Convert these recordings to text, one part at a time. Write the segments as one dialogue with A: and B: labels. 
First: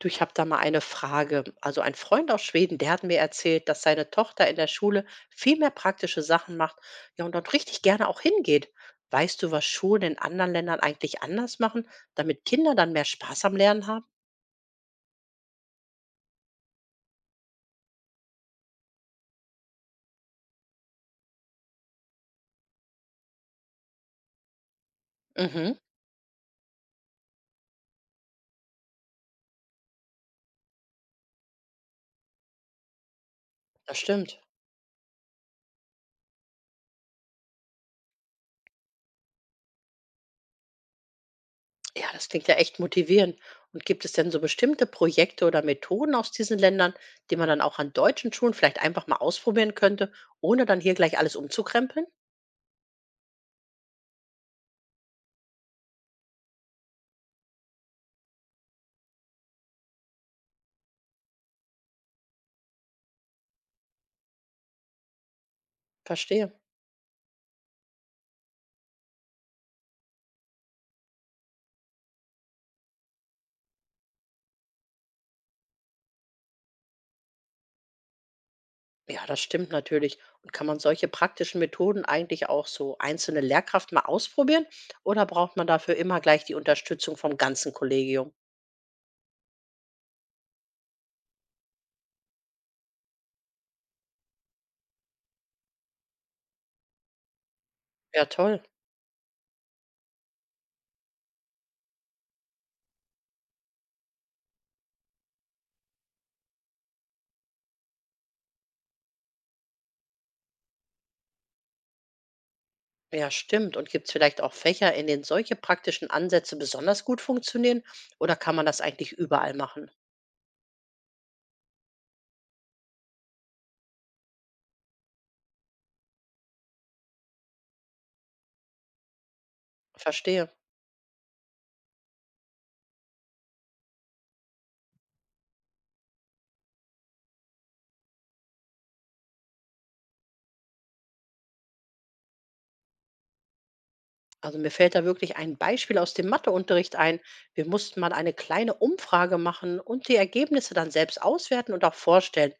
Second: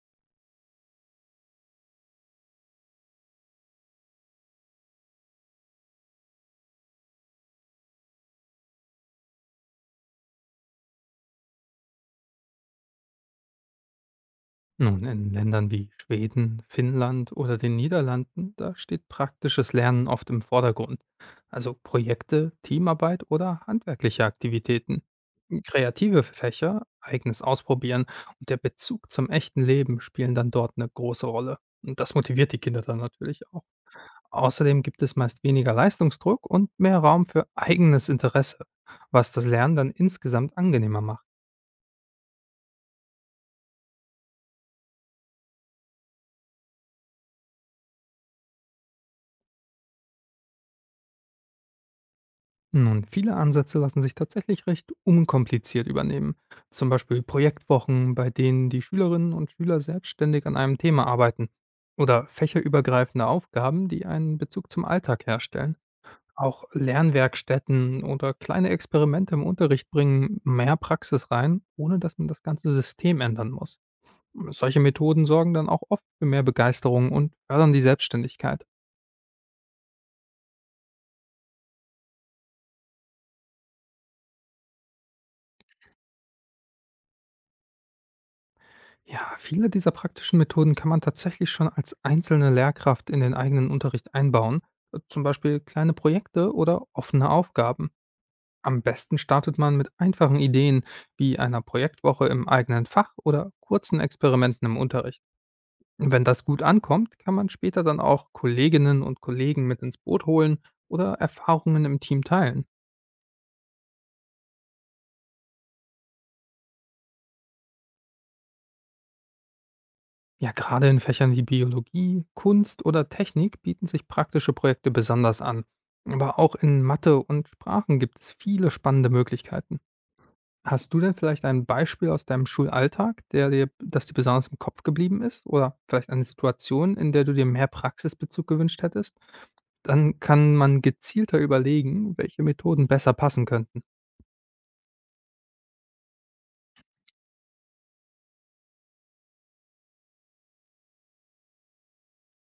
A: Du, ich habe da mal eine Frage. Also ein Freund aus Schweden, der hat mir erzählt, dass seine Tochter in der Schule viel mehr praktische Sachen macht, ja, und dort richtig gerne auch hingeht. Weißt du, was Schulen in anderen Ländern eigentlich anders machen, damit Kinder dann mehr Spaß am Lernen haben?
B: Nun, in Ländern wie Schweden, Finnland oder den Niederlanden, da steht praktisches Lernen oft im Vordergrund. Also Projekte, Teamarbeit oder handwerkliche Aktivitäten.
A: Mhm,
B: Kreative Fächer, eigenes Ausprobieren und der Bezug zum echten Leben spielen dann dort eine große Rolle. Und das motiviert die Kinder dann natürlich auch.
A: das stimmt.
B: Außerdem gibt es meist weniger Leistungsdruck und mehr Raum für eigenes Interesse, was das Lernen dann insgesamt angenehmer macht.
A: Ja, das klingt ja echt motivierend. Und gibt es denn so bestimmte Projekte oder Methoden aus diesen Ländern, die man dann auch an deutschen Schulen vielleicht einfach mal ausprobieren könnte, ohne dann hier gleich alles umzukrempeln?
B: Nun, viele Ansätze lassen sich tatsächlich recht unkompliziert übernehmen. Zum Beispiel Projektwochen, bei denen die Schülerinnen und Schüler selbstständig an einem Thema arbeiten. Oder fächerübergreifende Aufgaben, die einen Bezug zum Alltag herstellen.
A: Verstehe.
B: Auch Lernwerkstätten oder kleine Experimente im Unterricht bringen mehr Praxis rein, ohne dass man das ganze System ändern muss. Solche Methoden sorgen dann auch oft für mehr Begeisterung und fördern die Selbstständigkeit.
A: Ja, das stimmt natürlich. Und kann man solche praktischen Methoden eigentlich auch so einzelne Lehrkraft mal ausprobieren? Oder braucht man dafür immer gleich die Unterstützung vom ganzen Kollegium?
B: Ja, viele dieser praktischen Methoden kann man tatsächlich schon als einzelne Lehrkraft in den eigenen Unterricht einbauen, zum Beispiel kleine Projekte oder offene Aufgaben.
A: Ja, toll.
B: Am besten startet man mit einfachen Ideen wie einer Projektwoche im eigenen Fach oder kurzen Experimenten im Unterricht. Wenn das gut ankommt, kann man später dann auch Kolleginnen und Kollegen mit ins Boot holen oder Erfahrungen im Team teilen.
A: Ja, stimmt. Und gibt es vielleicht auch Fächer, in denen solche praktischen Ansätze besonders gut funktionieren? Oder kann man das eigentlich überall machen?
B: Ja, gerade in Fächern wie Biologie, Kunst oder Technik bieten sich praktische Projekte besonders an. Aber auch in Mathe und Sprachen gibt es viele spannende Möglichkeiten.
A: Verstehe.
B: Hast du denn vielleicht ein Beispiel aus deinem Schulalltag, das dir besonders im Kopf geblieben ist? Oder vielleicht eine Situation, in der du dir mehr Praxisbezug gewünscht hättest? Dann kann man gezielter überlegen, welche Methoden besser passen könnten.
A: Also mir fällt da wirklich ein Beispiel aus dem Matheunterricht ein. Wir mussten mal eine kleine Umfrage machen und die Ergebnisse dann selbst auswerten und auch vorstellen.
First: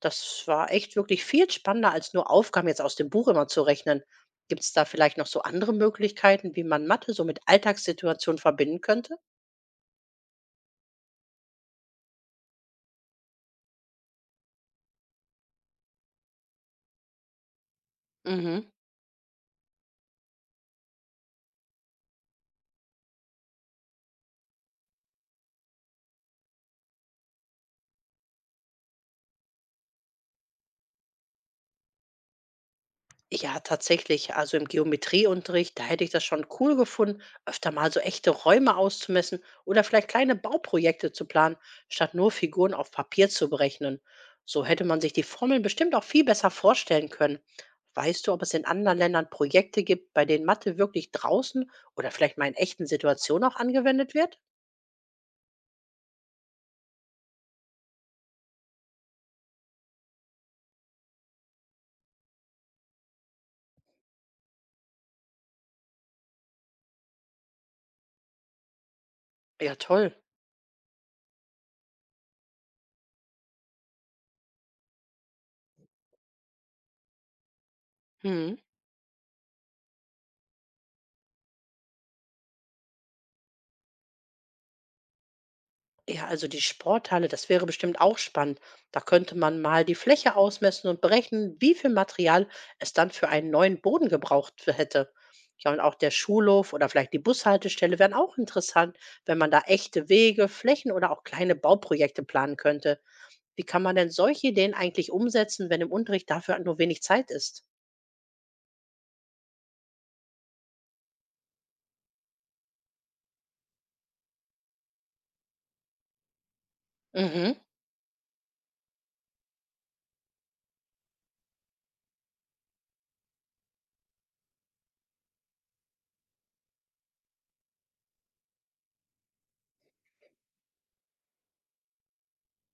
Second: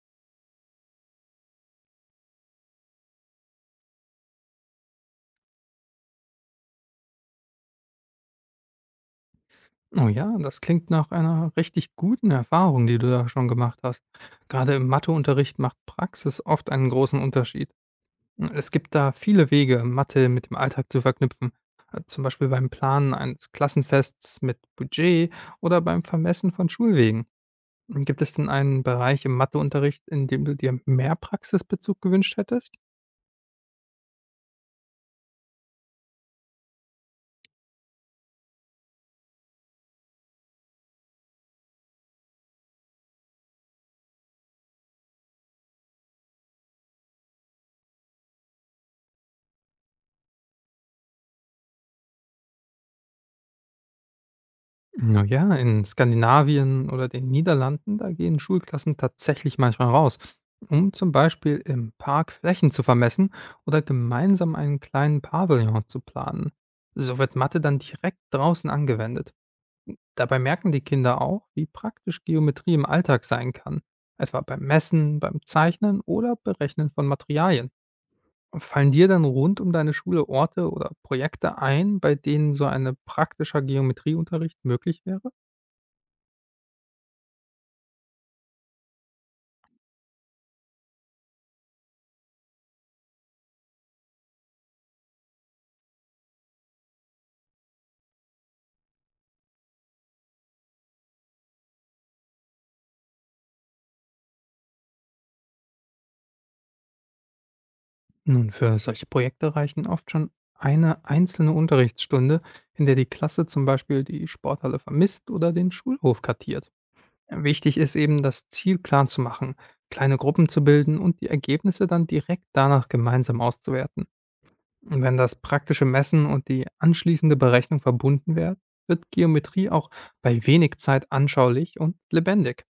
A: Das war echt wirklich viel spannender, als nur Aufgaben jetzt aus dem Buch immer zu rechnen. Gibt es da vielleicht noch so andere Möglichkeiten, wie man Mathe so mit Alltagssituationen verbinden könnte?
B: Oh ja, das klingt nach einer richtig guten Erfahrung, die du da schon gemacht hast. Gerade im Matheunterricht macht Praxis oft einen großen Unterschied.
A: Mhm.
B: Es gibt da viele Wege, Mathe mit dem Alltag zu verknüpfen. Zum Beispiel beim Planen eines Klassenfests mit Budget oder beim Vermessen von Schulwegen. Gibt es denn einen Bereich im Matheunterricht, in dem du dir mehr Praxisbezug gewünscht hättest?
A: Ja, tatsächlich. Also im Geometrieunterricht, da hätte ich das schon cool gefunden, öfter mal so echte Räume auszumessen oder vielleicht kleine Bauprojekte zu planen, statt nur Figuren auf Papier zu berechnen. So hätte man sich die Formeln bestimmt auch viel besser vorstellen können. Weißt du, ob es in anderen Ländern Projekte gibt, bei denen Mathe wirklich draußen oder vielleicht mal in echten Situationen auch angewendet wird?
B: Na ja, in Skandinavien oder den Niederlanden, da gehen Schulklassen tatsächlich manchmal raus, um zum Beispiel im Park Flächen zu vermessen oder gemeinsam einen kleinen Pavillon zu planen. So wird Mathe dann direkt draußen angewendet.
A: Ja, toll.
B: Dabei merken die Kinder auch, wie praktisch Geometrie im Alltag sein kann, etwa beim Messen, beim Zeichnen oder Berechnen von Materialien.
A: Hm.
B: Fallen dir dann rund um deine Schule Orte oder Projekte ein, bei denen so ein praktischer Geometrieunterricht möglich wäre?
A: Ja, also die Sporthalle, das wäre bestimmt auch spannend. Da könnte man mal die Fläche ausmessen und berechnen, wie viel Material es dann für einen neuen Boden gebraucht hätte. Ja, und auch der Schulhof oder vielleicht die Bushaltestelle wären auch interessant, wenn man da echte Wege, Flächen oder auch kleine Bauprojekte planen könnte. Wie kann man denn solche Ideen eigentlich umsetzen, wenn im Unterricht dafür nur wenig Zeit ist?
B: Nun, für solche Projekte reichen oft schon eine einzelne Unterrichtsstunde, in der die Klasse zum Beispiel die Sporthalle vermisst oder den Schulhof kartiert.
A: Mhm.
B: Wichtig ist eben, das Ziel klar zu machen, kleine Gruppen zu bilden und die Ergebnisse dann direkt danach gemeinsam auszuwerten. Und wenn das praktische Messen und die anschließende Berechnung verbunden werden, wird Geometrie auch bei wenig Zeit anschaulich und lebendig.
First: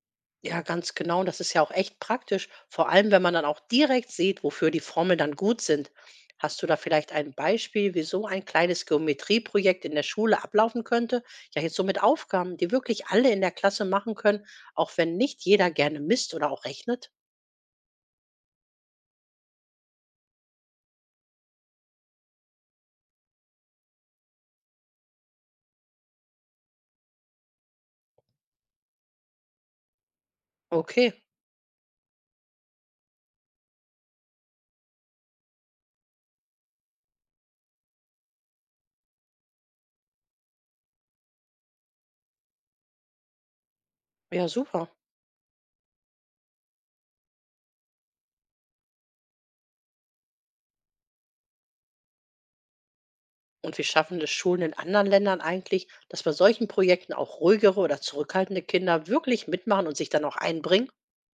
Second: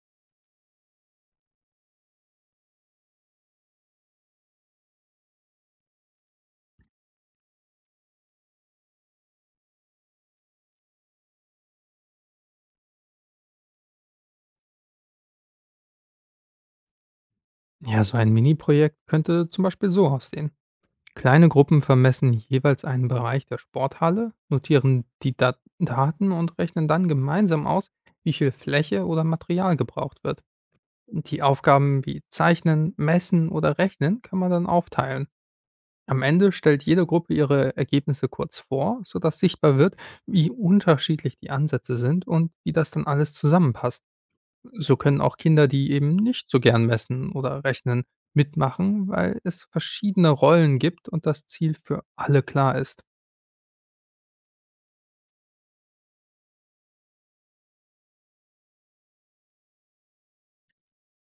A: Ja, ganz genau. Und das ist ja auch echt praktisch, vor allem wenn man dann auch direkt sieht, wofür die Formeln dann gut sind. Hast du da vielleicht ein Beispiel, wie so ein kleines Geometrieprojekt in der Schule ablaufen könnte? Ja, jetzt so mit Aufgaben, die wirklich alle in der Klasse machen können, auch wenn nicht jeder gerne misst oder auch rechnet?
B: Ja, so ein Mini-Projekt könnte zum Beispiel so aussehen. Kleine Gruppen vermessen jeweils einen Bereich der Sporthalle, notieren die Daten und rechnen dann gemeinsam aus, wie viel Fläche oder Material gebraucht wird.
A: Okay,
B: Die Aufgaben wie Zeichnen, Messen oder Rechnen kann man dann aufteilen. Am Ende stellt jede Gruppe ihre Ergebnisse kurz vor, sodass sichtbar wird, wie unterschiedlich die Ansätze sind und wie das dann alles zusammenpasst.
A: ja, super.
B: So können auch Kinder, die eben nicht so gern messen oder rechnen, mitmachen, weil es verschiedene Rollen gibt und das Ziel für alle klar ist.
A: Und wie schaffen es Schulen in anderen Ländern eigentlich, dass bei solchen Projekten auch ruhigere oder zurückhaltende Kinder wirklich mitmachen und sich dann auch einbringen?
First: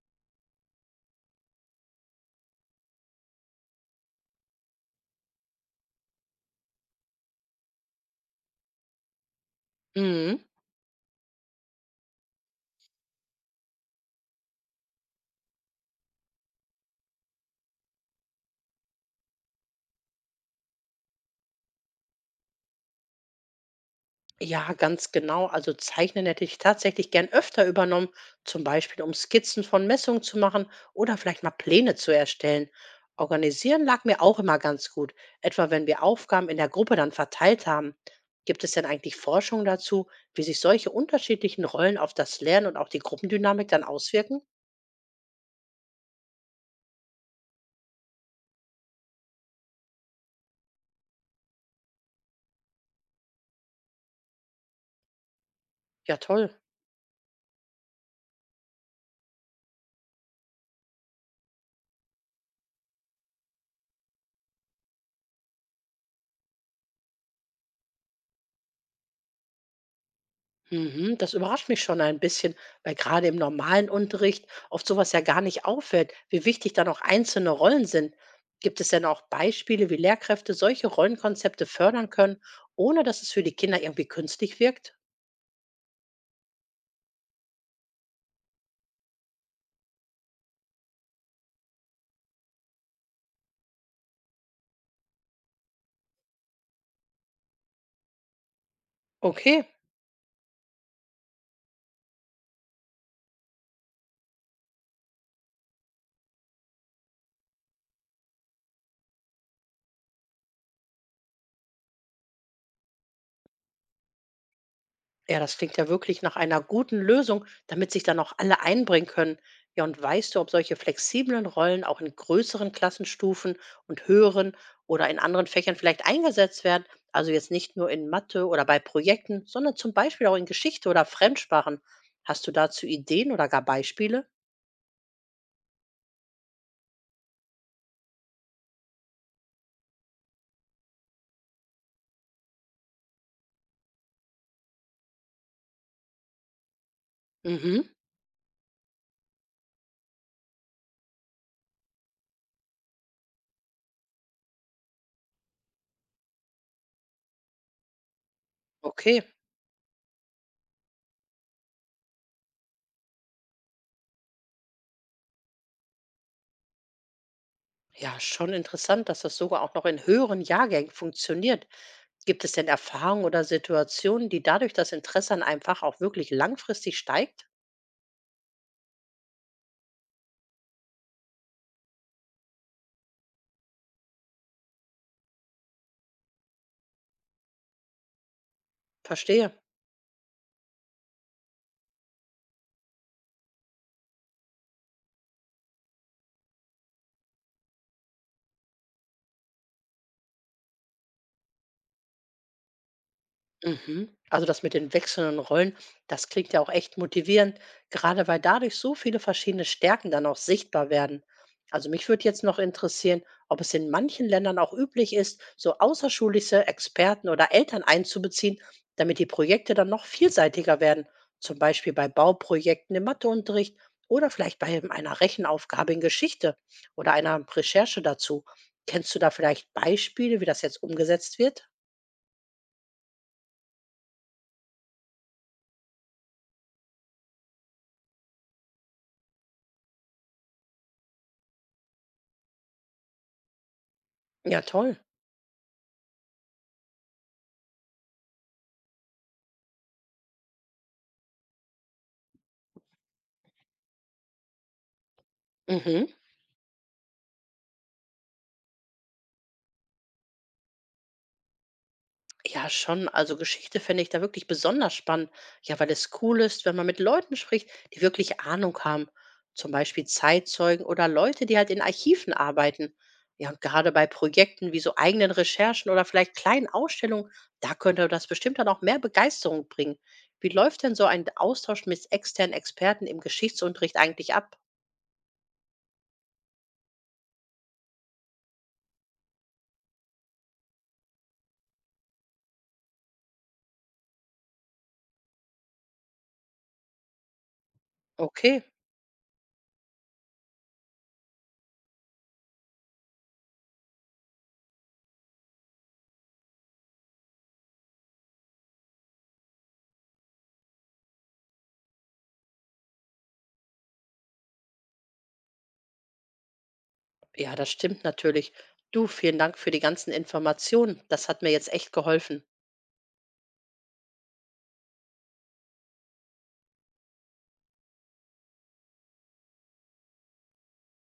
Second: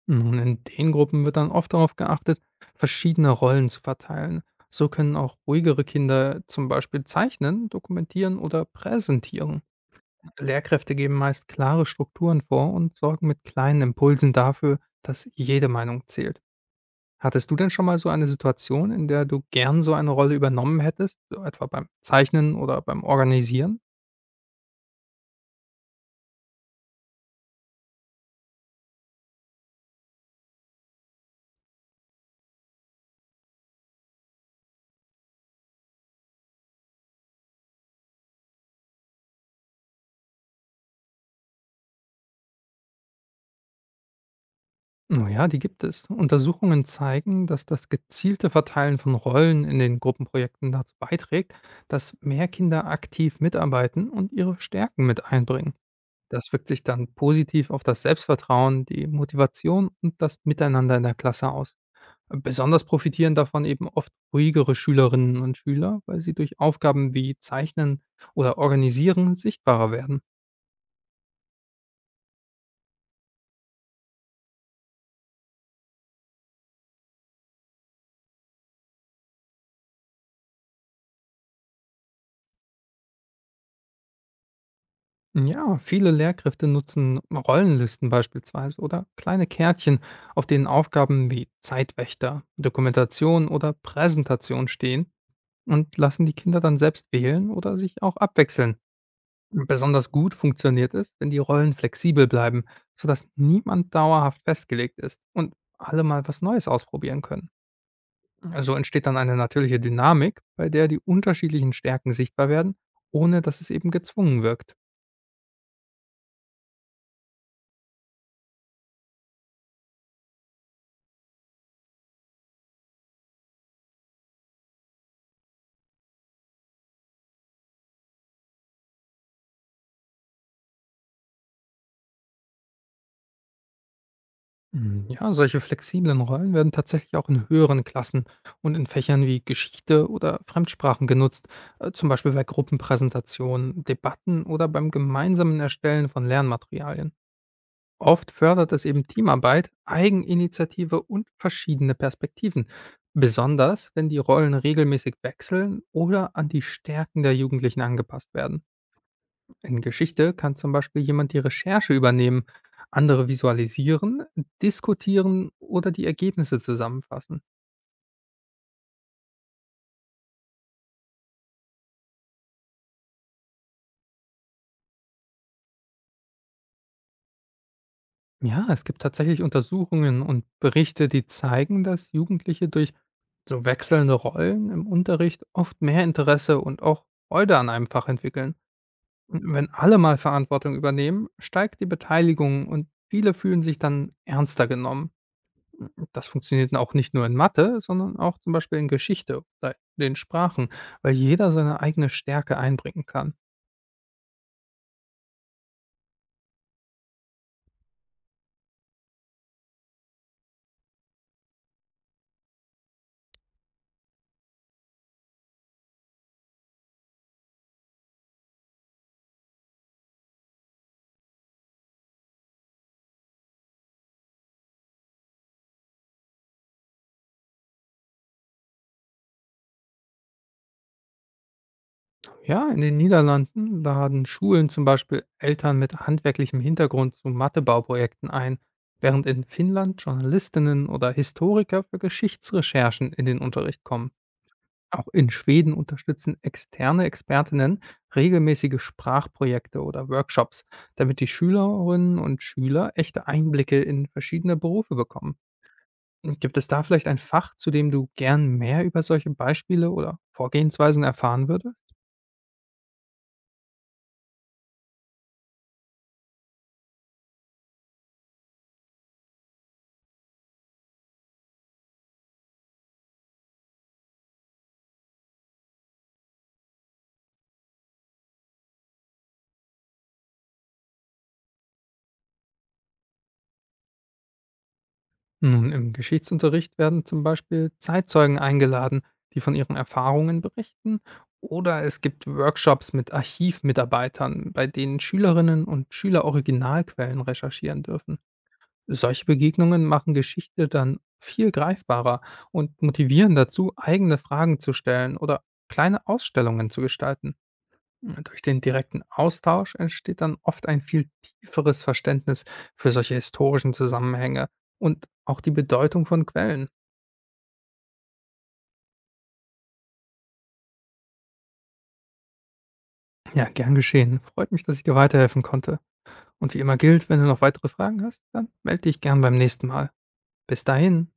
B: Nun, in den Gruppen wird dann oft darauf geachtet, verschiedene Rollen zu verteilen. So können auch ruhigere Kinder zum Beispiel zeichnen, dokumentieren oder präsentieren.
A: Mhm.
B: Lehrkräfte geben meist klare Strukturen vor und sorgen mit kleinen Impulsen dafür, dass jede Meinung zählt. Hattest du denn schon mal so eine Situation, in der du gern so eine Rolle übernommen hättest, so etwa beim Zeichnen oder beim Organisieren?
A: Ja, ganz genau. Also Zeichnen hätte ich tatsächlich gern öfter übernommen, zum Beispiel um Skizzen von Messungen zu machen oder vielleicht mal Pläne zu erstellen. Organisieren lag mir auch immer ganz gut, etwa wenn wir Aufgaben in der Gruppe dann verteilt haben. Gibt es denn eigentlich Forschung dazu, wie sich solche unterschiedlichen Rollen auf das Lernen und auch die Gruppendynamik dann auswirken?
B: Oh ja, die gibt es. Untersuchungen zeigen, dass das gezielte Verteilen von Rollen in den Gruppenprojekten dazu beiträgt, dass mehr Kinder aktiv mitarbeiten und ihre Stärken mit einbringen.
A: Ja, toll.
B: Das wirkt sich dann positiv auf das Selbstvertrauen, die Motivation und das Miteinander in der Klasse aus. Besonders profitieren davon eben oft ruhigere Schülerinnen und Schüler, weil sie durch Aufgaben wie Zeichnen oder Organisieren sichtbarer werden.
A: Mhm, das überrascht mich schon ein bisschen, weil gerade im normalen Unterricht oft sowas ja gar nicht auffällt, wie wichtig dann auch einzelne Rollen sind. Gibt es denn auch Beispiele, wie Lehrkräfte solche Rollenkonzepte fördern können, ohne dass es für die Kinder irgendwie künstlich wirkt?
B: Ja, viele Lehrkräfte nutzen Rollenlisten beispielsweise oder kleine Kärtchen, auf denen Aufgaben wie Zeitwächter, Dokumentation oder Präsentation stehen und lassen die Kinder dann selbst wählen oder sich auch abwechseln.
A: Okay.
B: Besonders gut funktioniert es, wenn die Rollen flexibel bleiben, sodass niemand dauerhaft festgelegt ist und alle mal was Neues ausprobieren können. So entsteht dann eine natürliche Dynamik, bei der die unterschiedlichen Stärken sichtbar werden, ohne dass es eben gezwungen wirkt.
A: Ja, das klingt ja wirklich nach einer guten Lösung, damit sich dann auch alle einbringen können. Ja, und weißt du, ob solche flexiblen Rollen auch in größeren Klassenstufen und höheren oder in anderen Fächern vielleicht eingesetzt werden? Also jetzt nicht nur in Mathe oder bei Projekten, sondern zum Beispiel auch in Geschichte oder Fremdsprachen. Hast du dazu Ideen oder gar Beispiele?
B: Ja, solche flexiblen Rollen werden tatsächlich auch in höheren Klassen und in Fächern wie Geschichte oder Fremdsprachen genutzt, zum Beispiel bei Gruppenpräsentationen, Debatten oder beim gemeinsamen Erstellen von Lernmaterialien.
A: Mhm,
B: Oft fördert es eben Teamarbeit, Eigeninitiative und verschiedene Perspektiven, besonders wenn die Rollen regelmäßig wechseln oder an die Stärken der Jugendlichen angepasst werden.
A: okay.
B: In Geschichte kann zum Beispiel jemand die Recherche übernehmen, andere visualisieren, diskutieren oder die Ergebnisse zusammenfassen.
A: Ja, schon interessant, dass das sogar auch noch in höheren Jahrgängen funktioniert. Gibt es denn Erfahrungen oder Situationen, die dadurch das Interesse an einem Fach auch wirklich langfristig steigt?
B: Ja, es gibt tatsächlich Untersuchungen und Berichte, die zeigen, dass Jugendliche durch so wechselnde Rollen im Unterricht oft mehr Interesse und auch Freude an einem Fach entwickeln. Und
A: Verstehe.
B: wenn alle mal Verantwortung übernehmen, steigt die Beteiligung und viele fühlen sich dann ernster genommen. Das funktioniert auch nicht nur in Mathe, sondern auch zum Beispiel in Geschichte oder den Sprachen, weil jeder seine eigene Stärke einbringen kann.
A: Mhm. Also das mit den wechselnden Rollen, das klingt ja auch echt motivierend, gerade weil dadurch so viele verschiedene Stärken dann auch sichtbar werden. Also mich würde jetzt noch interessieren, ob es in manchen Ländern auch üblich ist, so außerschulische Experten oder Eltern einzubeziehen, damit die Projekte dann noch vielseitiger werden. Zum Beispiel bei Bauprojekten im Matheunterricht oder vielleicht bei eben einer Rechenaufgabe in Geschichte oder einer Recherche dazu. Kennst du da vielleicht Beispiele, wie das jetzt umgesetzt wird?
B: Ja, in den Niederlanden laden Schulen zum Beispiel Eltern mit handwerklichem Hintergrund zu Mathebauprojekten ein, während in Finnland Journalistinnen oder Historiker für Geschichtsrecherchen in den Unterricht kommen.
A: Ja, toll.
B: Auch in Schweden unterstützen externe Expertinnen regelmäßige Sprachprojekte oder Workshops, damit die Schülerinnen und Schüler echte Einblicke in verschiedene Berufe bekommen.
A: Mhm.
B: Und gibt es da vielleicht ein Fach, zu dem du gern mehr über solche Beispiele oder Vorgehensweisen erfahren würdest?
A: Ja, schon. Also Geschichte finde ich da wirklich besonders spannend. Ja, weil es cool ist, wenn man mit Leuten spricht, die wirklich Ahnung haben. Zum Beispiel Zeitzeugen oder Leute, die halt in Archiven arbeiten. Ja, und gerade bei Projekten wie so eigenen Recherchen oder vielleicht kleinen Ausstellungen, da könnte das bestimmt dann auch mehr Begeisterung bringen. Wie läuft denn so ein Austausch mit externen Experten im Geschichtsunterricht eigentlich ab?
B: Nun, im Geschichtsunterricht werden zum Beispiel Zeitzeugen eingeladen, die von ihren Erfahrungen berichten. Oder es gibt Workshops mit Archivmitarbeitern, bei denen Schülerinnen und Schüler Originalquellen recherchieren dürfen.
A: Okay,
B: Solche Begegnungen machen Geschichte dann viel greifbarer und motivieren dazu, eigene Fragen zu stellen oder kleine Ausstellungen zu gestalten. Durch den direkten Austausch entsteht dann oft ein viel tieferes Verständnis für solche historischen Zusammenhänge und auch die Bedeutung von Quellen.
A: ja, das stimmt natürlich. Du, vielen Dank für die ganzen Informationen. Das hat mir jetzt echt geholfen.
B: Ja, gern geschehen. Freut mich, dass ich dir weiterhelfen konnte. Und wie immer gilt, wenn du noch weitere Fragen hast, dann melde dich gern beim nächsten Mal. Bis dahin.